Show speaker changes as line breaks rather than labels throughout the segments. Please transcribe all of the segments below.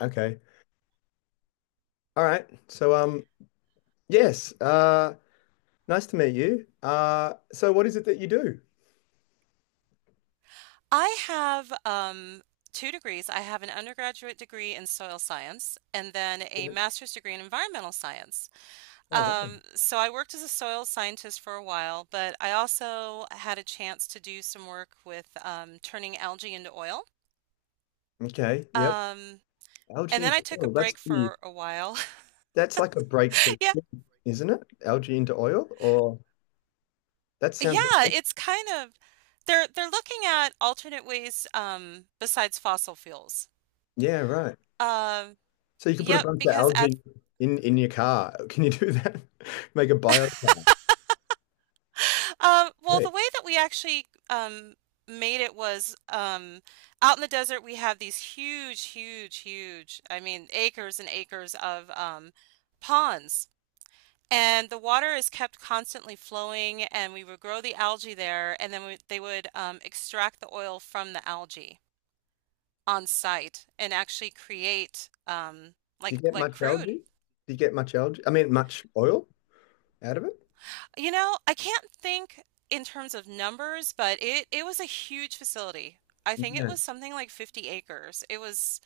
Okay. All right. Yes. Nice to meet you. So what is it that you do?
I have two degrees. I have an undergraduate degree in soil science and then a
Yeah.
master's degree in environmental science.
Oh, wow.
So I worked as a soil scientist for a while, but I also had a chance to do some work with turning algae into oil.
Okay. Yep.
Um, and
Algae
then I
into
took a
oil.
break for a while.
That's like a breakthrough,
Yeah,
isn't it? Algae into oil, or that sounds,
yeah, it's kind of they're looking at alternate ways besides fossil fuels.
yeah, right.
Um,
So you can put a
yep,
bunch of
because at
algae in your car. Can you do that? Make a bio car.
Well,
Right.
the way that we actually made it was out in the desert, we have these huge, huge, huge, I mean, acres and acres of ponds. And the water is kept constantly flowing, and we would grow the algae there, and then they would extract the oil from the algae on site and actually create
Do you
like
get
like
much
crude.
algae? Do you get much algae? I mean, much oil out of it?
You know, I can't think in terms of numbers, but it was a huge facility. I think it
Yeah.
was something like 50 acres. It was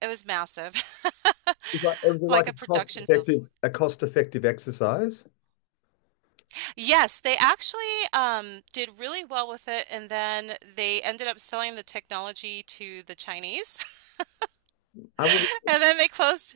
it was massive.
was like it was
Like
like a
a
cost
production facility.
effective a cost effective exercise.
Yes, they actually did really well with it, and then they ended up selling the technology to the Chinese,
I would
and then they closed.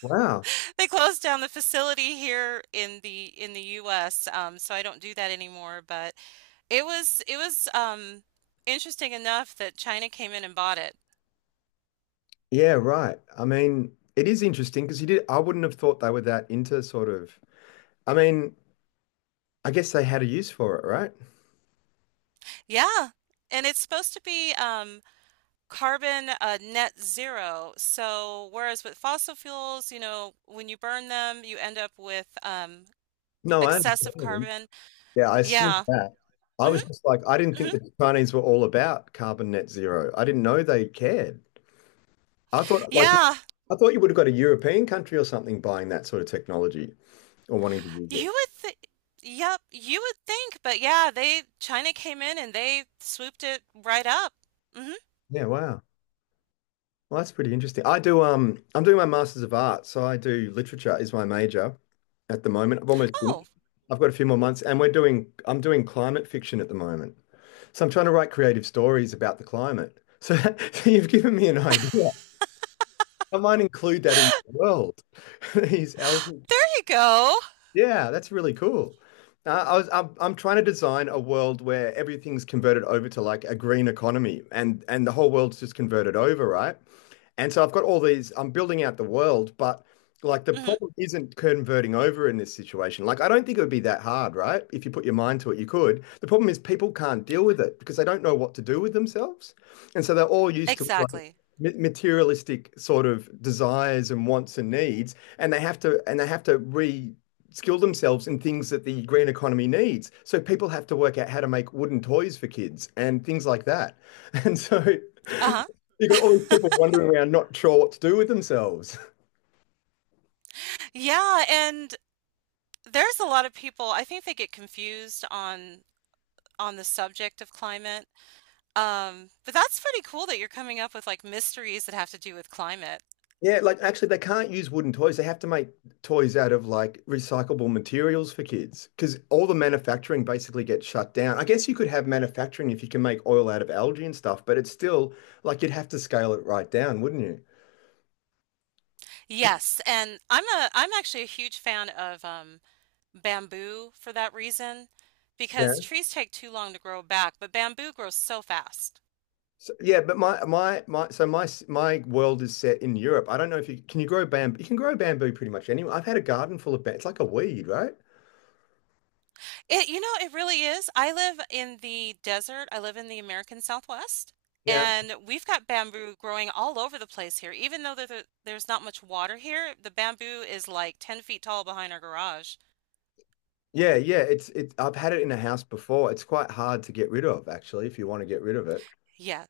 wow.
They closed down the facility here in the US, so I don't do that anymore, but it was interesting enough that China came in and bought it.
Yeah, right. I mean, it is interesting because you did. I wouldn't have thought they were that into sort of, I mean, I guess they had a use for it, right?
Yeah. And it's supposed to be carbon, net zero. So whereas with fossil fuels, you know, when you burn them, you end up with
No, I
excessive
understand.
carbon.
Yeah, I assume
Yeah.
that. I
Hmm.
was just like, I didn't think
Hmm.
that the Chinese were all about carbon net zero. I didn't know they cared. I thought like,
Yeah.
I thought you would have got a European country or something buying that sort of technology or wanting to use it.
You would think, yep, you would think, but yeah, they China came in and they swooped it right up. Hmm.
Yeah, wow. Well, that's pretty interesting. I'm doing my Masters of Art, so I do literature is my major at the moment. I've almost
Oh,
finished. I've got a few more months, and we're doing I'm doing climate fiction at the moment. So I'm trying to write creative stories about the climate. So, so you've given me an idea. I might include that in my world. These elements.
there you go.
Yeah, that's really cool. I'm trying to design a world where everything's converted over to like a green economy and the whole world's just converted over, right? And so I've got all these, I'm building out the world, but like the
Hmm.
problem isn't converting over in this situation. Like, I don't think it would be that hard, right? If you put your mind to it, you could. The problem is people can't deal with it because they don't know what to do with themselves. And so they're all used to like
Exactly.
materialistic sort of desires and wants and needs, and they have to re skill themselves in things that the green economy needs. So people have to work out how to make wooden toys for kids and things like that. And so
Uh-huh.
you got all these people wandering around, not sure what to do with themselves.
Yeah, and there's a lot of people, I think they get confused on the subject of climate. But that's pretty cool that you're coming up with like mysteries that have to do with climate.
Yeah, like actually, they can't use wooden toys. They have to make toys out of like recyclable materials for kids because all the manufacturing basically gets shut down. I guess you could have manufacturing if you can make oil out of algae and stuff, but it's still like you'd have to scale it right down, wouldn't you?
Yes, and I'm actually a huge fan of bamboo for that reason because
Yeah.
trees take too long to grow back, but bamboo grows so fast.
So my my world is set in Europe. I don't know if you can you grow bamboo. You can grow bamboo pretty much anywhere. I've had a garden full of bamboo. It's like a weed, right?
It, you know, it really is. I live in the desert. I live in the American Southwest,
Yeah.
and we've got bamboo growing all over the place here. Even though there's not much water here, the bamboo is like 10 feet tall behind our garage.
Yeah, yeah, it's it. I've had it in a house before. It's quite hard to get rid of, actually, if you want to get rid of it.
Yeah.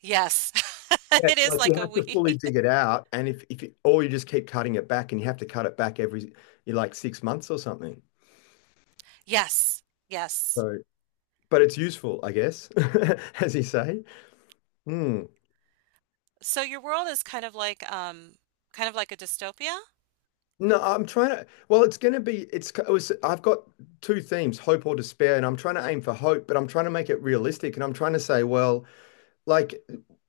Yes.
Yeah,
It is
like you
like a
have to fully
weed.
dig it out, and if you, or you just keep cutting it back, and you have to cut it back every you like 6 months or something.
Yes. Yes.
So, but it's useful, I guess, as you say. Hmm.
So your world is kind of like a dystopia?
No, I'm trying to. Well, it's going to be. It's. It was, I've got two themes: hope or despair, and I'm trying to aim for hope, but I'm trying to make it realistic, and I'm trying to say, well, like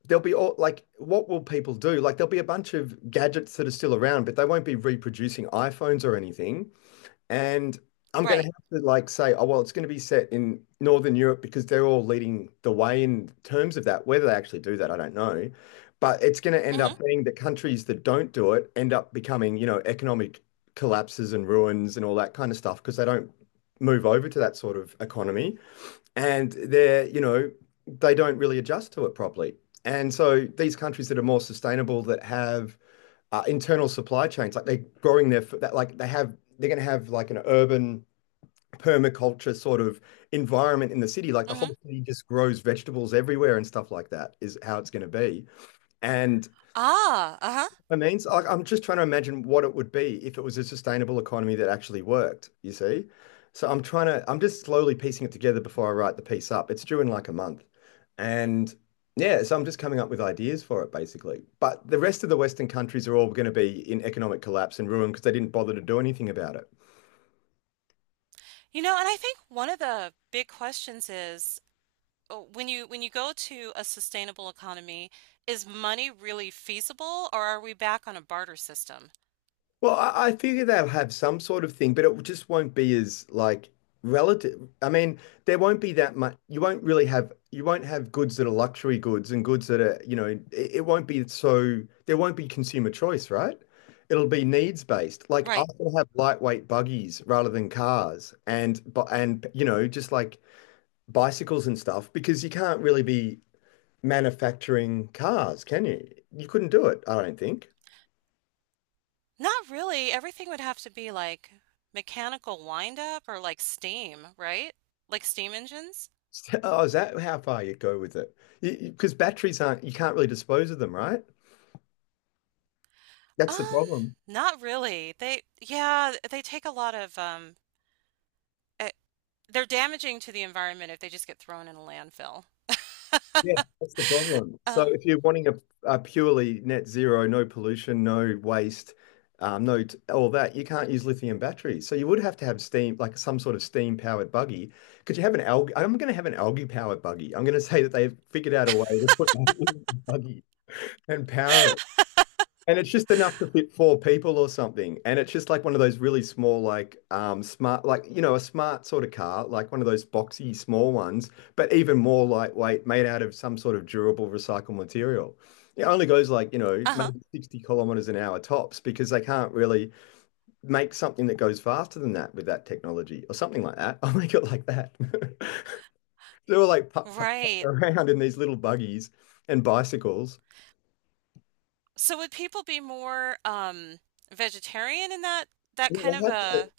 there'll be all like what will people do? Like there'll be a bunch of gadgets that are still around, but they won't be reproducing iPhones or anything. And I'm going to
Right.
have to like say, oh well, it's going to be set in Northern Europe because they're all leading the way in terms of that. Whether they actually do that, I don't know. But it's going to end
Mhm,
up being that countries that don't do it end up becoming, you know, economic collapses and ruins and all that kind of stuff because they don't move over to that sort of economy and they're, you know, they don't really adjust to it properly. And so these countries that are more sustainable, that have internal supply chains, like they're growing their, that like they have, they're going to have like an urban permaculture sort of environment in the city. Like the
mhm.
whole city just grows vegetables everywhere and stuff like that is how it's going to be. And
Ah, uh-huh.
I mean, so, like, I'm just trying to imagine what it would be if it was a sustainable economy that actually worked, you see? So I'm just slowly piecing it together before I write the piece up. It's due in like a month. And yeah, so I'm just coming up with ideas for it basically. But the rest of the Western countries are all going to be in economic collapse and ruin because they didn't bother to do anything about it.
You know, and I think one of the big questions is when you go to a sustainable economy, is money really feasible or are we back on a barter system?
Well, I figure they'll have some sort of thing, but it just won't be as like relative. I mean, there won't be that much. You won't have goods that are luxury goods and goods that are, you know, it won't be so there won't be consumer choice, right? It'll be needs based. Like I
Right.
will have lightweight buggies rather than cars, and you know, just like bicycles and stuff because you can't really be manufacturing cars, can you? You couldn't do it, I don't think.
Not really. Everything would have to be like mechanical wind up or like steam, right? Like steam engines?
Oh, is that how far you go with it? Because batteries aren't, you can't really dispose of them, right? That's the
Um,
problem.
Not really. Yeah, they take a lot of, eh, they're damaging to the environment if they just get thrown in a landfill.
Yeah, that's the problem. So
Um,
if you're wanting a purely net zero, no pollution, no waste, no t- all that, you can't use lithium batteries. So you would have to have steam, like some sort of steam powered buggy. Could you have an algae? I'm going to have an algae powered buggy. I'm going to say that they've figured out a way to put algae in a buggy and power it. And it's just enough to fit four people or something. And it's just like one of those really small, smart, like, you know, a smart sort of car, like one of those boxy small ones, but even more lightweight, made out of some sort of durable recycled material. It only goes like, you know,
uh-huh.
maybe 60 kilometers an hour tops because they can't really make something that goes faster than that with that technology or something like that. I'll make it like that. They were like putt, putt, putt
Right.
around in these little buggies and bicycles.
So would people be more, vegetarian in that, that
Yeah,
kind
they
of
have to.
a,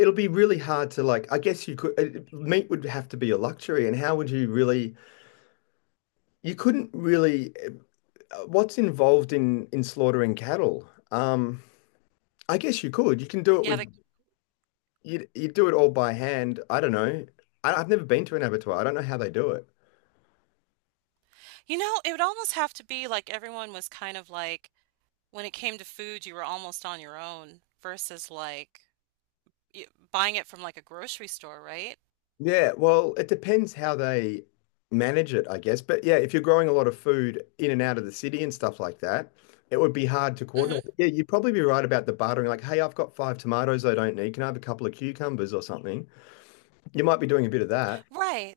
It'll be really hard to like, I guess you could, it- meat would have to be a luxury. And how would you really, you couldn't really, what's involved in slaughtering cattle? I guess you could. You can do it
yeah,
with, you do it all by hand. I don't know. I've never been to an abattoir. I don't know how they do it.
you know, it would almost have to be like everyone was kind of like, when it came to food, you were almost on your own versus like y buying it from like a grocery store, right?
Yeah, well, it depends how they manage it, I guess. But yeah, if you're growing a lot of food in and out of the city and stuff like that, it would be hard to
Hmm.
coordinate. Yeah, you'd probably be right about the bartering, like, hey, I've got five tomatoes I don't need. Can I have a couple of cucumbers or something? You might be doing a bit of that.
Right.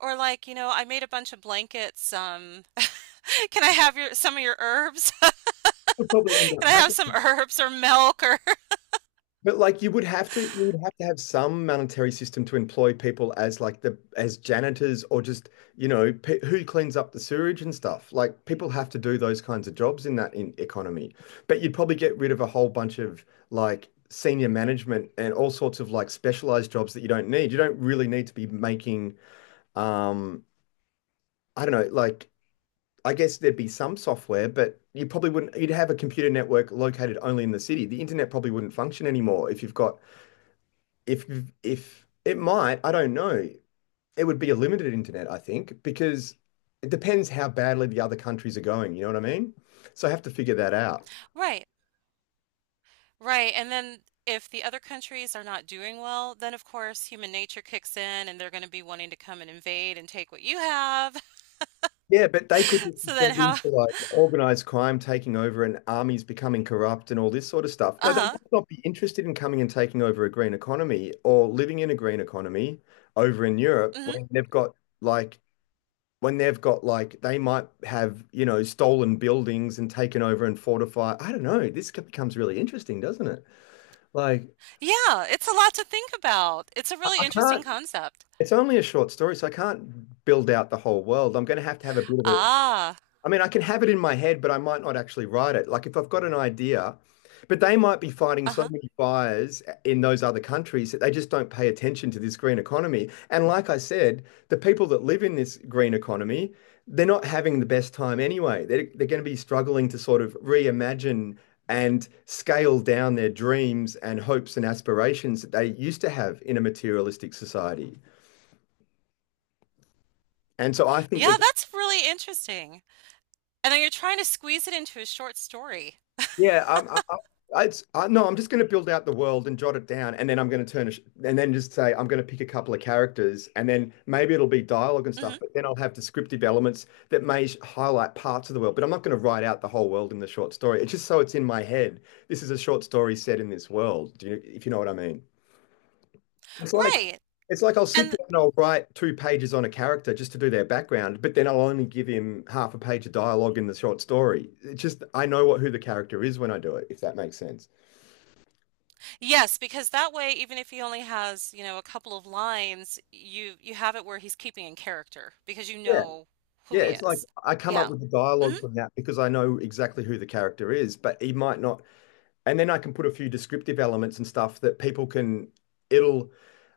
Or like, you know, I made a bunch of blankets. Can I have your some of your herbs?
Would probably end up
Can I have some
happening.
herbs or milk or
But like you would have to have some monetary system to employ people as like the as janitors or just you know pe who cleans up the sewage and stuff. Like people have to do those kinds of jobs in that in economy. But you'd probably get rid of a whole bunch of like senior management and all sorts of like specialized jobs that you don't need. You don't really need to be making um I don't know like I guess there'd be some software, but you probably wouldn't you'd have a computer network located only in the city. The internet probably wouldn't function anymore if you've got if if it might, I don't know. It would be a limited internet, I think, because it depends how badly the other countries are going. You know what I mean? So I have to figure that out.
right, right. And then if the other countries are not doing well, then of course human nature kicks in and they're going to be wanting to come and invade and take what you have.
Yeah, but they could just
So then
descend
how?
into like organized crime taking over and armies becoming corrupt and all this sort of stuff. No, they
Uh-huh.
might not be interested in coming and taking over a green economy or living in a green economy over in Europe
Hmm.
when they've got like when they've got like they might have, stolen buildings and taken over and fortify. I don't know. This becomes really interesting, doesn't it? Like
Yeah, it's a lot to think about. It's a
I,
really
I
interesting
can't.
concept.
It's only a short story, so I can't build out the whole world. I'm going to have a bit of a
Ah,
I mean, I can have it in my head, but I might not actually write it. Like if I've got an idea, but they might be fighting so
uh-huh.
many fires in those other countries that they just don't pay attention to this green economy. And like I said, the people that live in this green economy, they're not having the best time anyway. They're going to be struggling to sort of reimagine and scale down their dreams and hopes and aspirations that they used to have in a materialistic society. And so I think they're.
Yeah, that's really interesting. And then you're trying to squeeze it into a short story.
Yeah, no, I'm just going to build out the world and jot it down, and then I'm going to turn, a sh and then just say I'm going to pick a couple of characters, and then maybe it'll be dialogue and stuff,
Hmm.
but then I'll have descriptive elements that highlight parts of the world. But I'm not going to write out the whole world in the short story. It's just so it's in my head. This is a short story set in this world. If you know what I mean? It's like
Right.
it's like I'll sit
And
down and I'll write two pages on a character just to do their background, but then I'll only give him half a page of dialogue in the short story. It just I know what who the character is when I do it, if that makes sense.
yes, because that way, even if he only has, you know, a couple of lines, you have it where he's keeping in character because you
Yeah.
know who
Yeah,
he
it's like
is.
I come up
Yeah.
with the
Mhm.
dialogue from that because I know exactly who the character is, but he might not and then I can put a few descriptive elements and stuff that people can. It'll.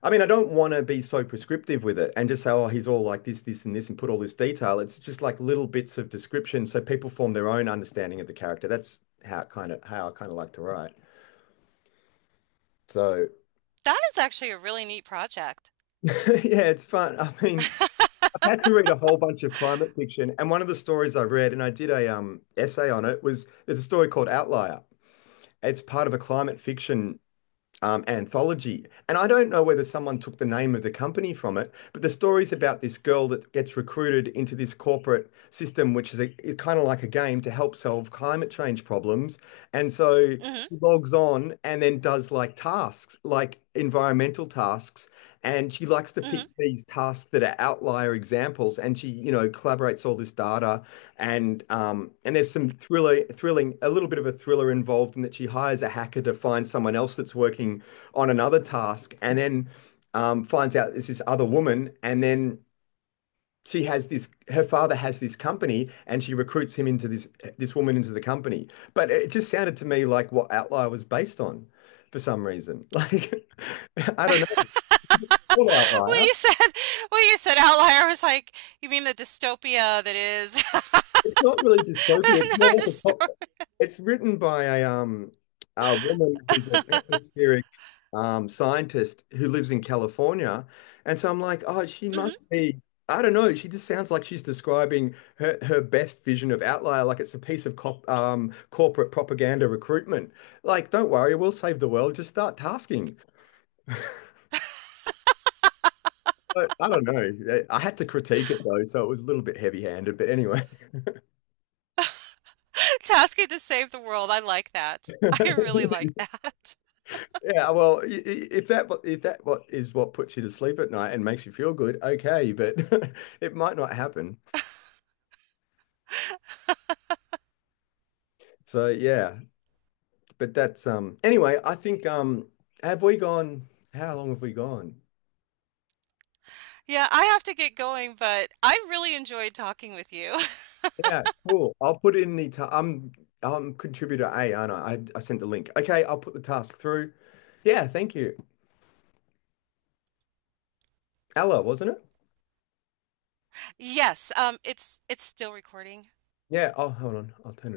I mean, I don't want to be so prescriptive with it and just say, oh, he's all like this, and this, and put all this detail. It's just like little bits of description, so people form their own understanding of the character. That's how kind of how I kind of like to write. So
That is actually a really neat project.
yeah, it's fun. I mean, I've had to read a whole bunch of climate fiction, and one of the stories I read, and I did a essay on it, was there's a story called Outlier. It's part of a climate fiction anthology. And I don't know whether someone took the name of the company from it, but the story's about this girl that gets recruited into this corporate system, which is is kind of like a game to help solve climate change problems. And so she
Mhm.
logs on and then does like tasks, like environmental tasks. And she likes to pick
Mhm.
these tasks that are outlier examples. And she, you know, collaborates all this data and there's some thrilling, a little bit of a thriller involved in that she hires a hacker to find someone else that's working on another task and then finds out it's this other woman. And then she has this, her father has this company and she recruits him into this woman into the company. But it just sounded to me like what Outlier was based on for some reason. Like, I don't know. It's called
When
Outlier.
you said when you said outlier, I was like, you mean the dystopia that is
It's not really dystopia. It's more
another
like a pop.
dystopia.
It's written by a a woman who's an atmospheric scientist who lives in California, and so I'm like, oh, she must
Mhm.
be. I don't know. She just sounds like she's describing her best vision of Outlier, like it's a piece of corporate propaganda recruitment. Like, don't worry, we'll save the world. Just start tasking. So, I don't know. I had to critique it though, so it was a little bit heavy-handed. But anyway.
Tasking to save the world. I like that. I really like that.
Yeah, well, if if that what is what puts you to sleep at night and makes you feel good, okay, but it might not happen. So yeah, but that's anyway, I think have we gone how long have we gone?
Yeah, I have to get going, but I really enjoyed talking with you.
Yeah, cool. I'll put in the ta I'm contributor A, aren't I? I sent the link. Okay, I'll put the task through. Yeah, thank you. Ella, wasn't it?
Yes, it's still recording.
Yeah, oh hold on. I'll turn